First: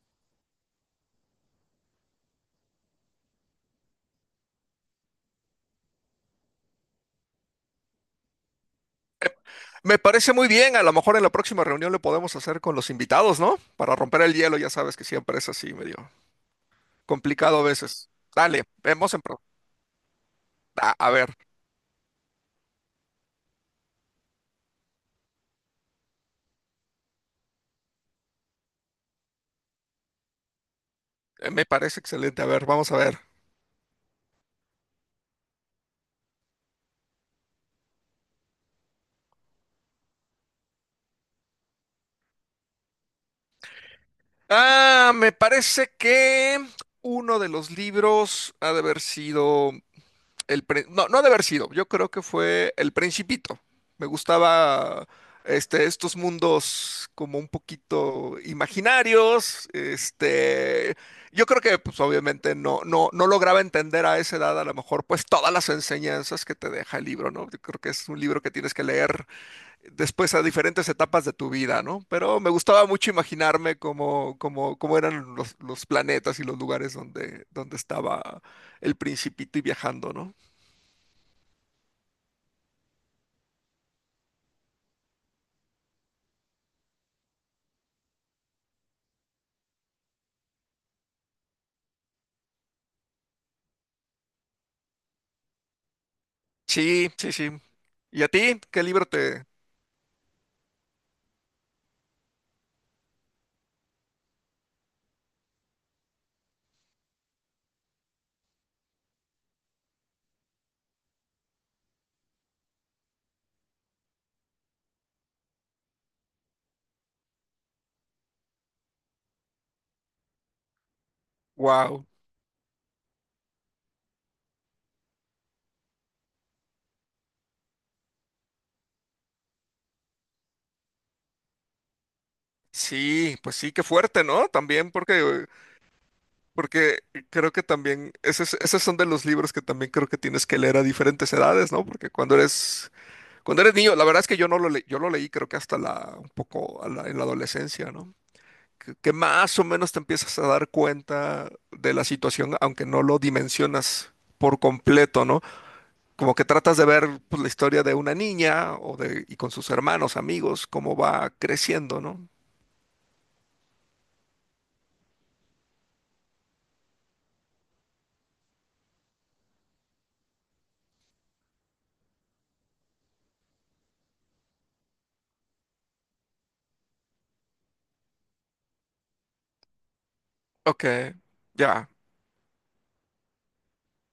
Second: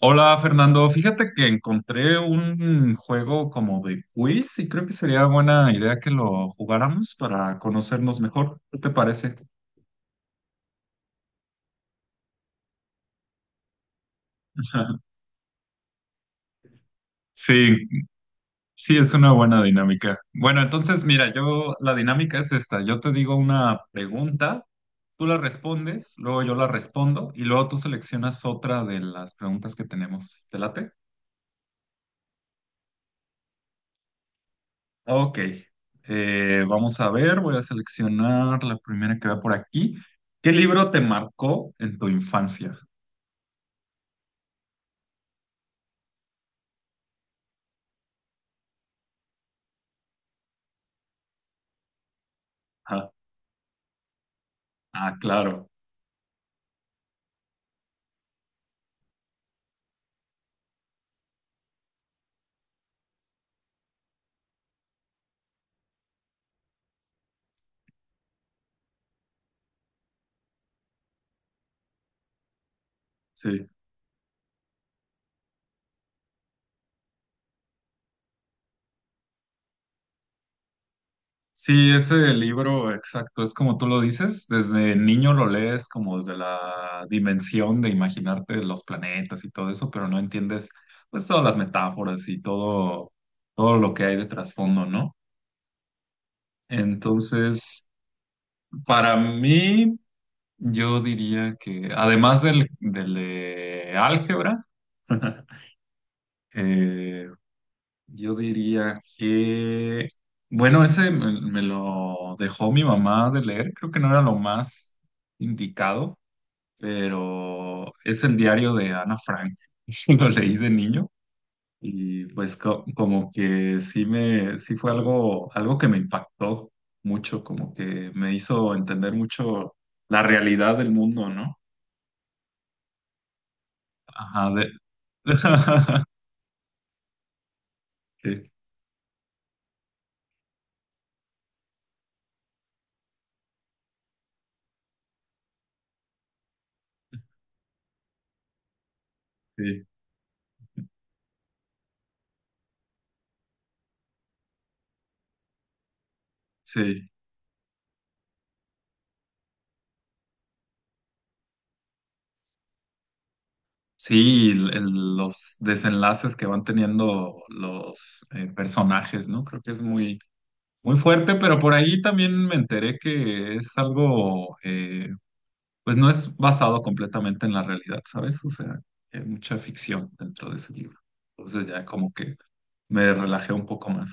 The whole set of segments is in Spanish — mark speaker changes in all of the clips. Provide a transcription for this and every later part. Speaker 1: Hola Fernando, fíjate que encontré un juego como de quiz y creo que sería buena idea que lo jugáramos para conocernos mejor. ¿Qué te parece?
Speaker 2: Me parece muy bien, a lo mejor en la próxima reunión lo podemos hacer con los invitados, ¿no? Para romper el hielo, ya sabes que siempre es así, medio complicado a
Speaker 1: Sí,
Speaker 2: veces. Dale,
Speaker 1: sí,
Speaker 2: vemos
Speaker 1: es una buena dinámica. Bueno,
Speaker 2: A,
Speaker 1: entonces
Speaker 2: a ver,
Speaker 1: mira, yo la dinámica es esta. Yo te digo una pregunta, tú la respondes, luego yo la respondo y luego tú seleccionas otra de las preguntas que tenemos. ¿Te late?
Speaker 2: me parece excelente, a ver, vamos a ver.
Speaker 1: Ok, vamos a ver, voy a seleccionar la primera que va por aquí. ¿Qué libro te marcó en tu infancia?
Speaker 2: Me parece que uno de los libros ha de haber sido... El pre- no, no ha de haber sido. Yo creo que fue El
Speaker 1: Ah,
Speaker 2: Principito. Me gustaba
Speaker 1: ah, claro,
Speaker 2: estos mundos como un poquito imaginarios. Yo creo que, pues, obviamente, no lograba entender a esa edad, a lo mejor, pues, todas las enseñanzas que te deja el libro, ¿no? Yo creo que es un libro que tienes que leer después a diferentes etapas de tu vida, ¿no? Pero me gustaba mucho
Speaker 1: sí.
Speaker 2: imaginarme cómo eran los planetas y los lugares donde estaba el Principito y viajando, ¿no?
Speaker 1: Sí, ese libro, exacto, es como tú lo dices, desde niño lo lees como desde la dimensión de imaginarte los planetas y todo eso, pero no entiendes pues todas las metáforas y todo, todo lo que hay de trasfondo, ¿no?
Speaker 2: Sí, sí, sí.
Speaker 1: Entonces,
Speaker 2: ¿Y a ti? ¿Qué libro
Speaker 1: para
Speaker 2: te...?
Speaker 1: mí... Yo diría que, además del de álgebra, eh, yo diría que, bueno, ese me lo dejó mi mamá de leer, creo que no era lo más indicado, pero es el diario de Ana Frank. Lo leí de niño
Speaker 2: Wow.
Speaker 1: y pues como que sí fue algo, algo que me impactó mucho, como que me hizo entender mucho la realidad del mundo, ¿no?
Speaker 2: Sí, pues sí, qué fuerte, ¿no?
Speaker 1: Ajá, de...
Speaker 2: También porque, porque creo que también,
Speaker 1: Sí,
Speaker 2: esos son de los libros que también creo que tienes que leer a diferentes edades, ¿no? Porque cuando eres niño, la verdad es que yo no lo leí, yo lo leí creo que un poco en la adolescencia, ¿no? Que más o
Speaker 1: sí,
Speaker 2: menos te empiezas a dar cuenta de la situación, aunque no lo dimensionas por completo, ¿no? Como que tratas de ver
Speaker 1: sí.
Speaker 2: pues, la historia de una niña y con sus hermanos, amigos, cómo va creciendo, ¿no?
Speaker 1: Sí, los desenlaces que van teniendo los personajes, ¿no? Creo que es muy, muy fuerte, pero por ahí también me enteré que es algo, pues no es basado completamente en la realidad, ¿sabes? O sea, hay mucha ficción dentro de ese
Speaker 2: Ok,
Speaker 1: libro. Entonces ya
Speaker 2: ya,
Speaker 1: como que me relajé un poco más.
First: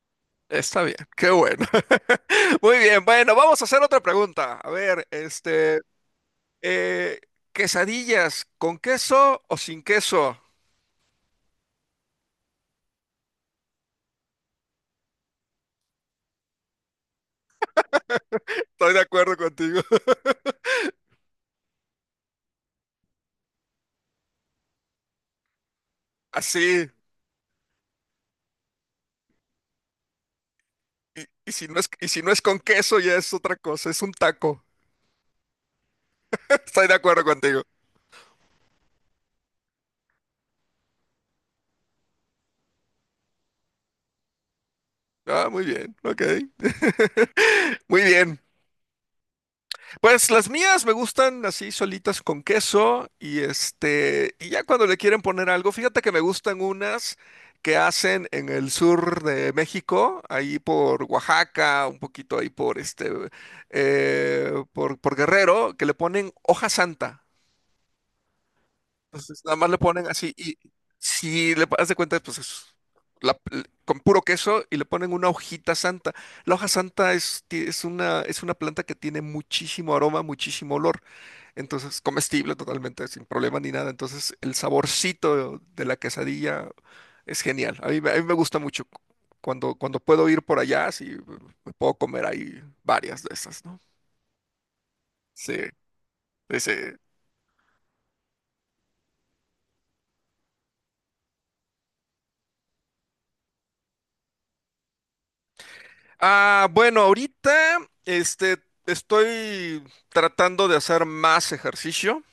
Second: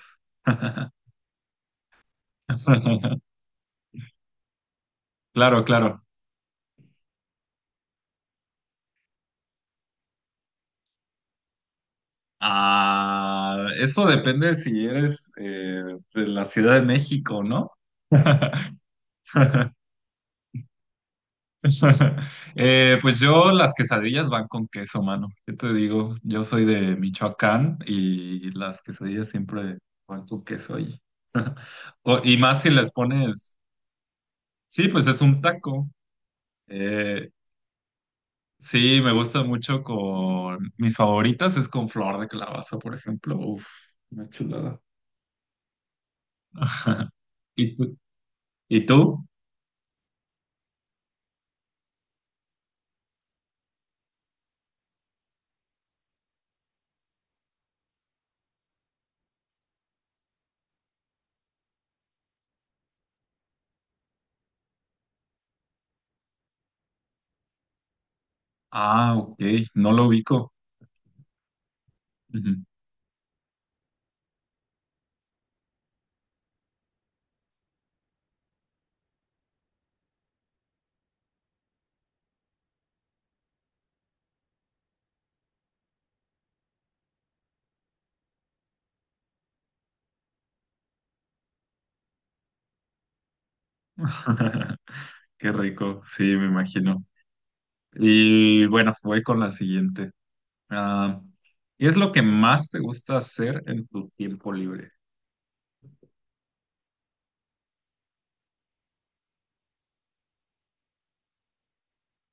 Speaker 2: está bien, qué bueno. Muy bien, bueno, vamos a hacer otra pregunta. A ver,
Speaker 1: Claro, claro.
Speaker 2: eh, quesadillas, ¿con queso o sin queso?
Speaker 1: Ah, eso depende si eres de la Ciudad de México, ¿no?
Speaker 2: Estoy de acuerdo contigo.
Speaker 1: Pues yo las quesadillas van con queso, mano. ¿Qué te digo? Yo soy
Speaker 2: Así,
Speaker 1: de Michoacán y las quesadillas siempre van con queso ahí.
Speaker 2: y
Speaker 1: O-
Speaker 2: si no
Speaker 1: y
Speaker 2: es con
Speaker 1: más si les
Speaker 2: queso, ya es otra
Speaker 1: pones,
Speaker 2: cosa, es un taco.
Speaker 1: sí, pues es un taco.
Speaker 2: Estoy de acuerdo
Speaker 1: Eh,
Speaker 2: contigo.
Speaker 1: sí, me gusta mucho con mis favoritas es con flor de calabaza, por ejemplo. Uf, una chulada.
Speaker 2: Ah, muy bien, ok.
Speaker 1: ¿Y tú?
Speaker 2: Muy bien.
Speaker 1: ¿Y tú?
Speaker 2: Pues las mías me gustan así solitas con queso y y ya cuando le quieren poner algo, fíjate que me gustan unas que hacen en el sur de México, ahí por Oaxaca, un poquito ahí por por Guerrero, que le ponen hoja santa.
Speaker 1: Ah, ok,
Speaker 2: Entonces nada más le
Speaker 1: no lo
Speaker 2: ponen así
Speaker 1: ubico.
Speaker 2: y si le das de cuenta, pues
Speaker 1: Ujú.
Speaker 2: es la- con puro queso y le ponen una hojita santa. La hoja santa es es una planta que tiene muchísimo aroma, muchísimo olor. Entonces, comestible totalmente, sin problema ni nada. Entonces, el saborcito de la quesadilla es genial. A mí me gusta mucho. Cuando puedo ir por allá, sí, me puedo comer ahí varias de esas, ¿no?
Speaker 1: Qué
Speaker 2: Sí,
Speaker 1: rico, sí, me
Speaker 2: sí, sí.
Speaker 1: imagino. Y bueno, voy con la siguiente. Ah, ¿qué es lo que más te gusta hacer en tu tiempo libre?
Speaker 2: Ah, bueno, ahorita, este, estoy tratando de hacer más ejercicio.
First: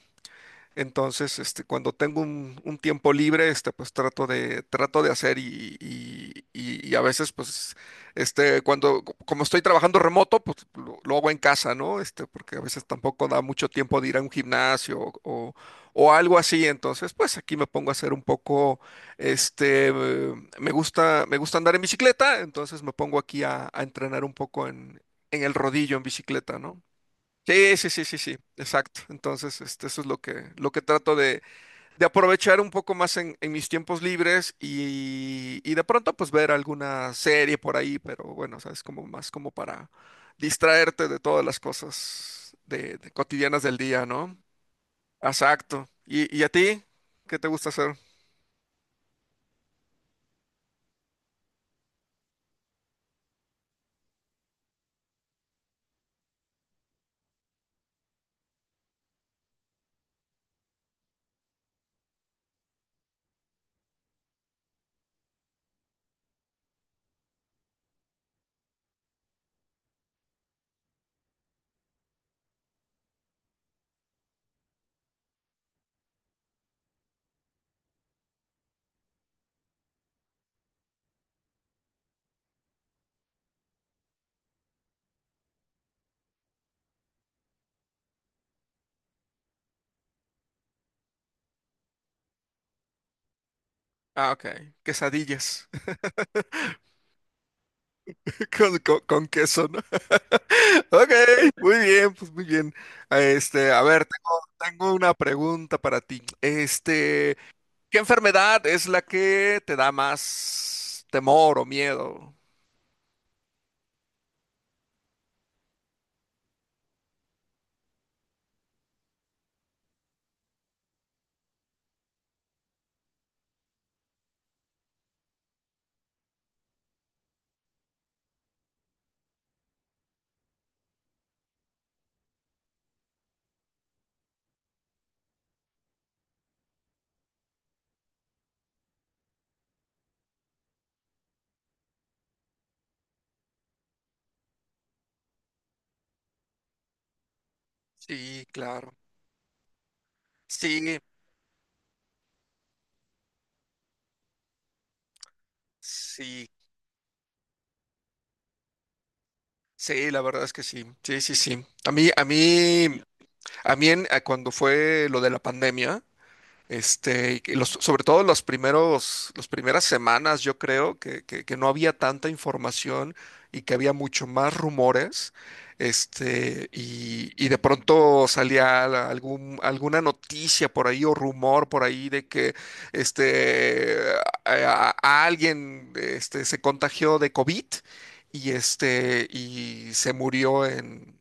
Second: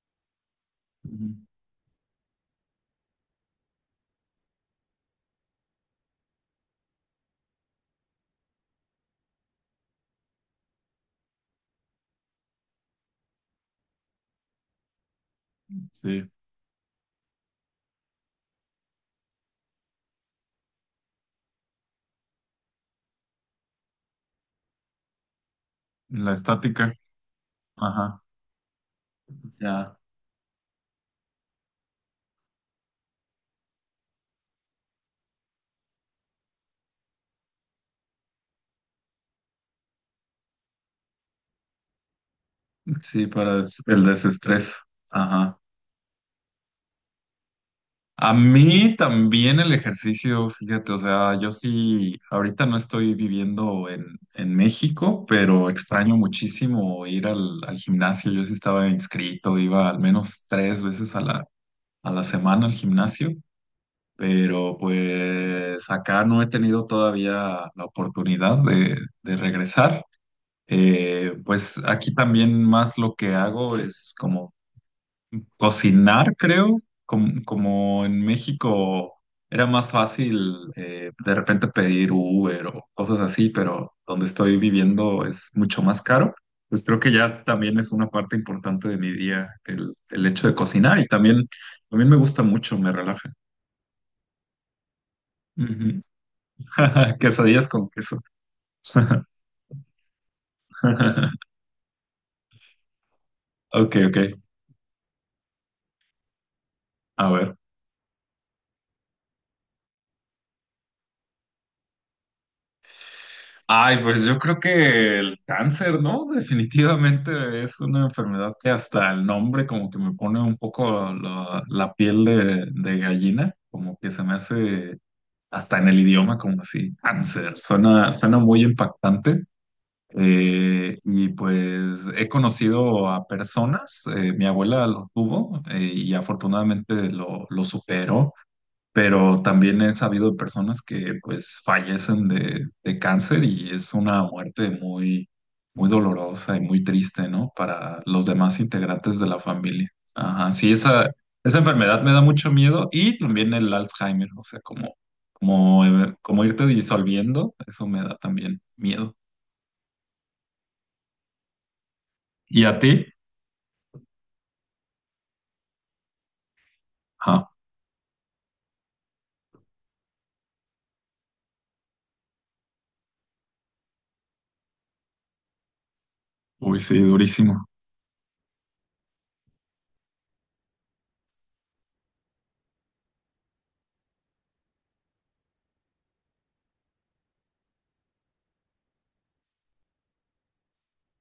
Speaker 1: Ujú.
Speaker 2: Entonces, cuando tengo un tiempo libre, pues trato de hacer y a veces, pues, como estoy trabajando remoto, pues lo hago en casa, ¿no? Porque a veces tampoco da mucho tiempo de ir a un gimnasio o
Speaker 1: Sí,
Speaker 2: algo así. Entonces, pues aquí me pongo a hacer un poco, este, eh, me gusta andar en bicicleta, entonces me pongo aquí a entrenar un poco en el rodillo en
Speaker 1: la
Speaker 2: bicicleta, ¿no?
Speaker 1: estática.
Speaker 2: Sí, sí, sí, sí,
Speaker 1: Ajá,
Speaker 2: sí, exacto. Entonces,
Speaker 1: ya.
Speaker 2: eso es lo que de aprovechar un poco más en mis tiempos libres y de pronto pues ver alguna serie por ahí, pero bueno, o sea, es como más como para distraerte de todas las cosas de
Speaker 1: Sí, para
Speaker 2: cotidianas del
Speaker 1: des- el
Speaker 2: día, ¿no?
Speaker 1: desestrés. Ajá.
Speaker 2: Exacto. ¿Y a ti? ¿Qué te gusta hacer?
Speaker 1: A mí también el ejercicio, fíjate, o sea, yo sí, ahorita no estoy viviendo en México, pero extraño muchísimo ir al gimnasio. Yo sí estaba inscrito, iba al menos tres veces a la semana al gimnasio, pero pues acá no he tenido todavía la oportunidad de regresar. Pues aquí también más lo que hago es como cocinar, creo, como en México era más fácil de repente pedir Uber o cosas así, pero donde estoy viviendo es mucho más caro. Pues creo que ya también es una parte importante de mi día el hecho de cocinar y también, también me gusta mucho, me relaja.
Speaker 2: Ah, ok. Quesadillas.
Speaker 1: Ujú. Quesadillas con queso.
Speaker 2: Con queso, ¿no? Ok, muy bien, pues muy bien. A
Speaker 1: Ok,
Speaker 2: ver,
Speaker 1: ok.
Speaker 2: tengo una pregunta para ti.
Speaker 1: A ver.
Speaker 2: ¿Qué enfermedad es la que te da más temor o miedo?
Speaker 1: Ay, pues yo creo que el cáncer, ¿no? Definitivamente es una enfermedad que hasta el nombre como que me pone un poco la piel de gallina, como que se me hace hasta en el idioma como así, cáncer, suena, suena muy impactante. Y pues he conocido a personas, mi abuela lo tuvo y afortunadamente lo superó, pero también he sabido de personas que pues fallecen de cáncer y es una muerte muy, muy dolorosa y muy triste, ¿no? Para los
Speaker 2: Sí,
Speaker 1: demás
Speaker 2: claro.
Speaker 1: integrantes de la familia. Ajá, sí,
Speaker 2: Sí,
Speaker 1: esa enfermedad me da mucho miedo y también el Alzheimer, o sea, como, como, como
Speaker 2: sí.
Speaker 1: irte disolviendo, eso me da también miedo.
Speaker 2: Sí, la verdad es que sí. Sí, sí, sí.
Speaker 1: ¿Y a ti?
Speaker 2: A cuando fue lo de la pandemia.
Speaker 1: Ajá,
Speaker 2: Y sobre todo los primeros, las primeras semanas, yo creo que, que no había tanta información y que había mucho más rumores.
Speaker 1: uy, sí,
Speaker 2: Y de
Speaker 1: durísimo.
Speaker 2: pronto salía alguna noticia por ahí o rumor por ahí de que este, a alguien se contagió de COVID y, y se murió en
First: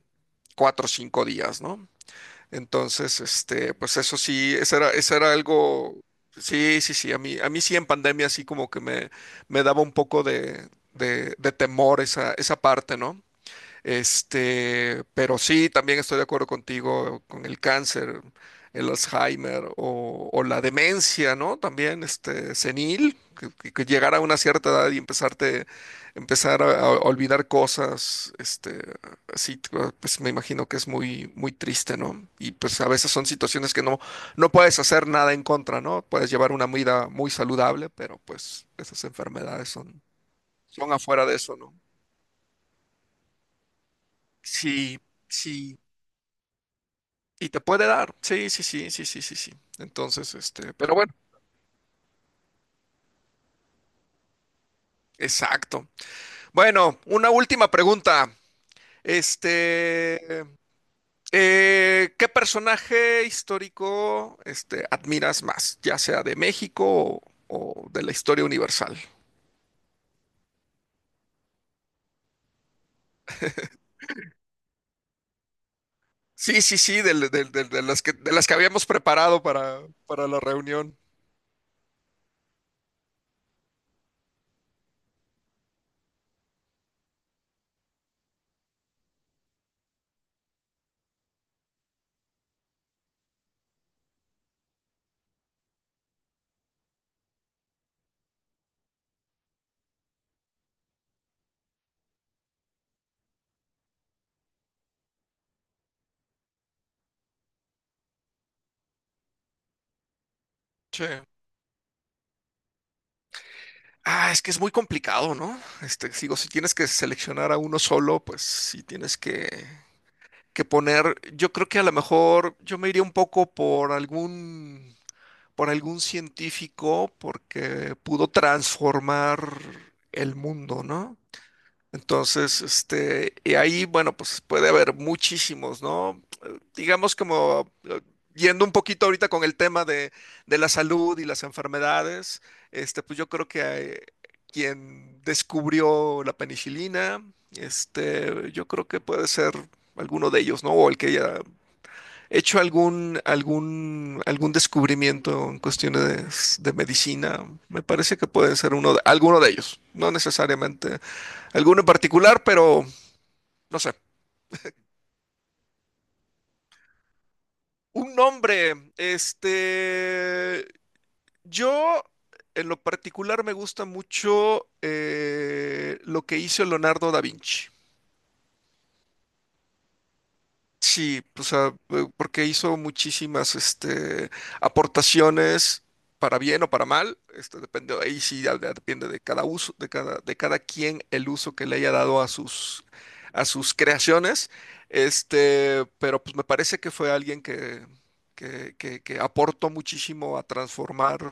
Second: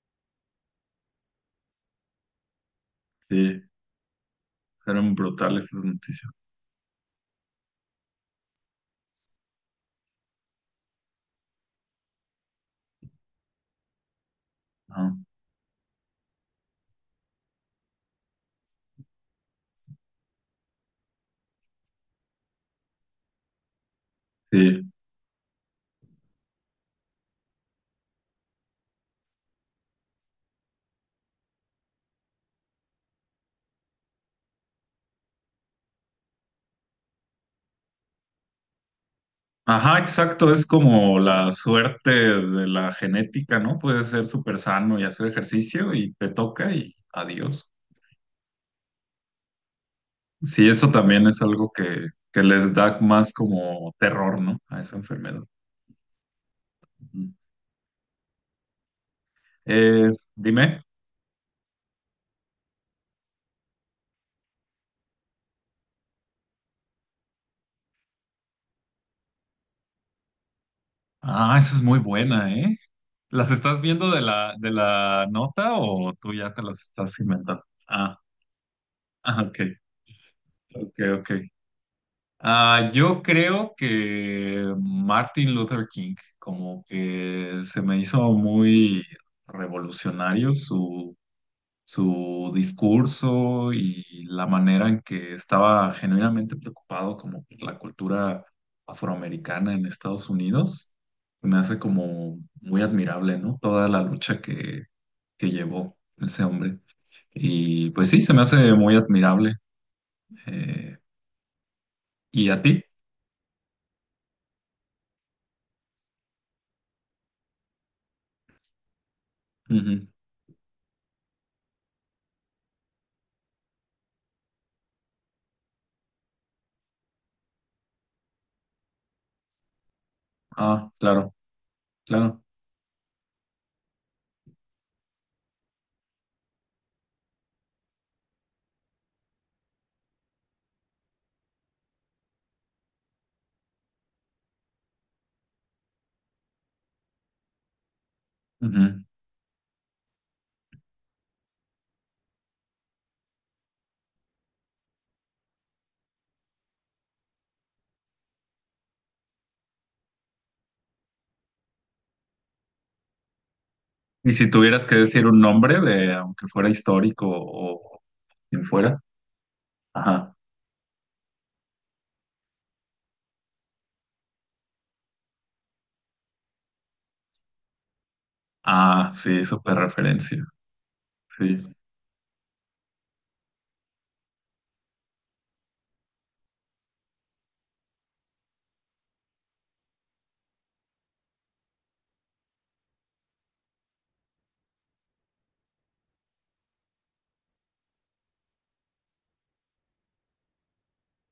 Speaker 2: 4 o 5 días, ¿no? Entonces,
Speaker 1: Sí,
Speaker 2: pues eso sí,
Speaker 1: fueron
Speaker 2: eso era
Speaker 1: brutales esas
Speaker 2: algo,
Speaker 1: noticias.
Speaker 2: sí, sí, sí, a mí sí en pandemia sí como que me daba un poco de temor esa, esa parte, ¿no?
Speaker 1: Ajá,
Speaker 2: Pero sí, también estoy de acuerdo contigo con el cáncer, el Alzheimer o la demencia, ¿no? También, senil, que, que llegar a una cierta
Speaker 1: sí.
Speaker 2: edad empezar a olvidar cosas, así, ah, pues me imagino que es muy, muy triste, ¿no? Y pues a veces son situaciones que no puedes hacer nada en contra, ¿no? Puedes llevar una vida muy saludable, pero pues esas enfermedades
Speaker 1: Ajá, exacto, es
Speaker 2: son
Speaker 1: como
Speaker 2: afuera de
Speaker 1: la
Speaker 2: eso, ¿no?
Speaker 1: suerte de la genética, ¿no? Puedes ser súper sano
Speaker 2: Sí,
Speaker 1: y hacer
Speaker 2: sí.
Speaker 1: ejercicio y te toca y
Speaker 2: Y te
Speaker 1: adiós.
Speaker 2: puede dar. Sí, sí, sí, sí, sí, sí, sí. Entonces,
Speaker 1: Sí, eso
Speaker 2: pero bueno,
Speaker 1: también es algo que les da más como terror, ¿no? A esa enfermedad.
Speaker 2: exacto. Bueno,
Speaker 1: Ujú.
Speaker 2: una última pregunta.
Speaker 1: Eh,
Speaker 2: Este,
Speaker 1: dime.
Speaker 2: ¿Qué personaje histórico, admiras más, ya sea de México o de la historia universal?
Speaker 1: Ah, esa es muy buena, ¿eh? ¿Las estás viendo de la nota o tú ya te
Speaker 2: Sí, sí,
Speaker 1: las
Speaker 2: sí,
Speaker 1: estás inventando? Ah,
Speaker 2: de las que habíamos
Speaker 1: ah,
Speaker 2: preparado
Speaker 1: ok,
Speaker 2: para la
Speaker 1: ok,
Speaker 2: reunión.
Speaker 1: ok. Ah, yo creo que Martin Luther King, como que se me hizo muy revolucionario su, su discurso y la manera en que estaba genuinamente preocupado como por la cultura afroamericana en Estados Unidos. Me hace como muy admirable, ¿no? Toda la lucha que llevó ese hombre. Y pues sí, se me hace muy admirable. Eh,
Speaker 2: Sí.
Speaker 1: ¿Y a ti?
Speaker 2: Ah, es que es muy complicado, ¿no? Si tienes que seleccionar a uno solo, pues sí tienes que
Speaker 1: Ujú.
Speaker 2: poner. Yo creo que a lo mejor yo me iría un poco por por algún científico porque pudo transformar el mundo,
Speaker 1: Ah,
Speaker 2: ¿no?
Speaker 1: claro. Claro.
Speaker 2: Entonces, Y ahí, bueno, pues puede haber muchísimos, ¿no? Digamos como Yendo un poquito ahorita con el tema de la salud y las enfermedades, pues yo creo que quien descubrió la penicilina, yo creo que
Speaker 1: Ujú.
Speaker 2: puede ser alguno de ellos, ¿no? O el que haya hecho algún descubrimiento en cuestiones de medicina, me parece que puede ser uno de, alguno de ellos, no necesariamente alguno en particular, pero no sé.
Speaker 1: Y si tuvieras que decir un nombre de, aunque fuera histórico o
Speaker 2: Un
Speaker 1: quien
Speaker 2: nombre,
Speaker 1: fuera. Ajá.
Speaker 2: yo en lo particular me gusta mucho lo que hizo Leonardo da Vinci.
Speaker 1: Ah, sí, súper referencia.
Speaker 2: Sí, o
Speaker 1: Sí,
Speaker 2: sea, porque hizo muchísimas aportaciones para bien o para mal, depende, ahí sí ya depende de cada uso, de cada quien el uso que le haya dado a a sus creaciones, pero pues me parece que fue alguien que aportó muchísimo a transformar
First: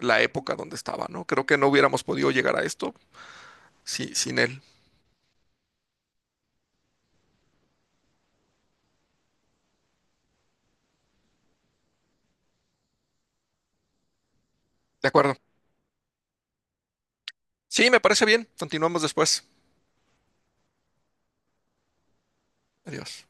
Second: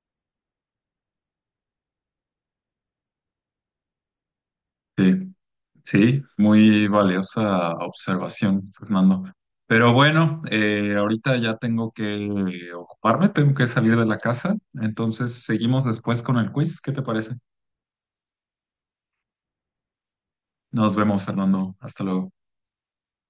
Speaker 2: la época donde estaba, ¿no? Creo que no hubiéramos podido llegar a esto sin él.
Speaker 1: sí. Sí, muy valiosa observación, Fernando. Pero bueno, ahorita ya tengo que ocuparme, tengo que salir de la casa.
Speaker 2: De acuerdo.
Speaker 1: Entonces seguimos después con el quiz. ¿Qué te parece?
Speaker 2: Sí, me parece bien. Continuamos después.
Speaker 1: Nos vemos, Fernando. Hasta luego.
Speaker 2: Adiós.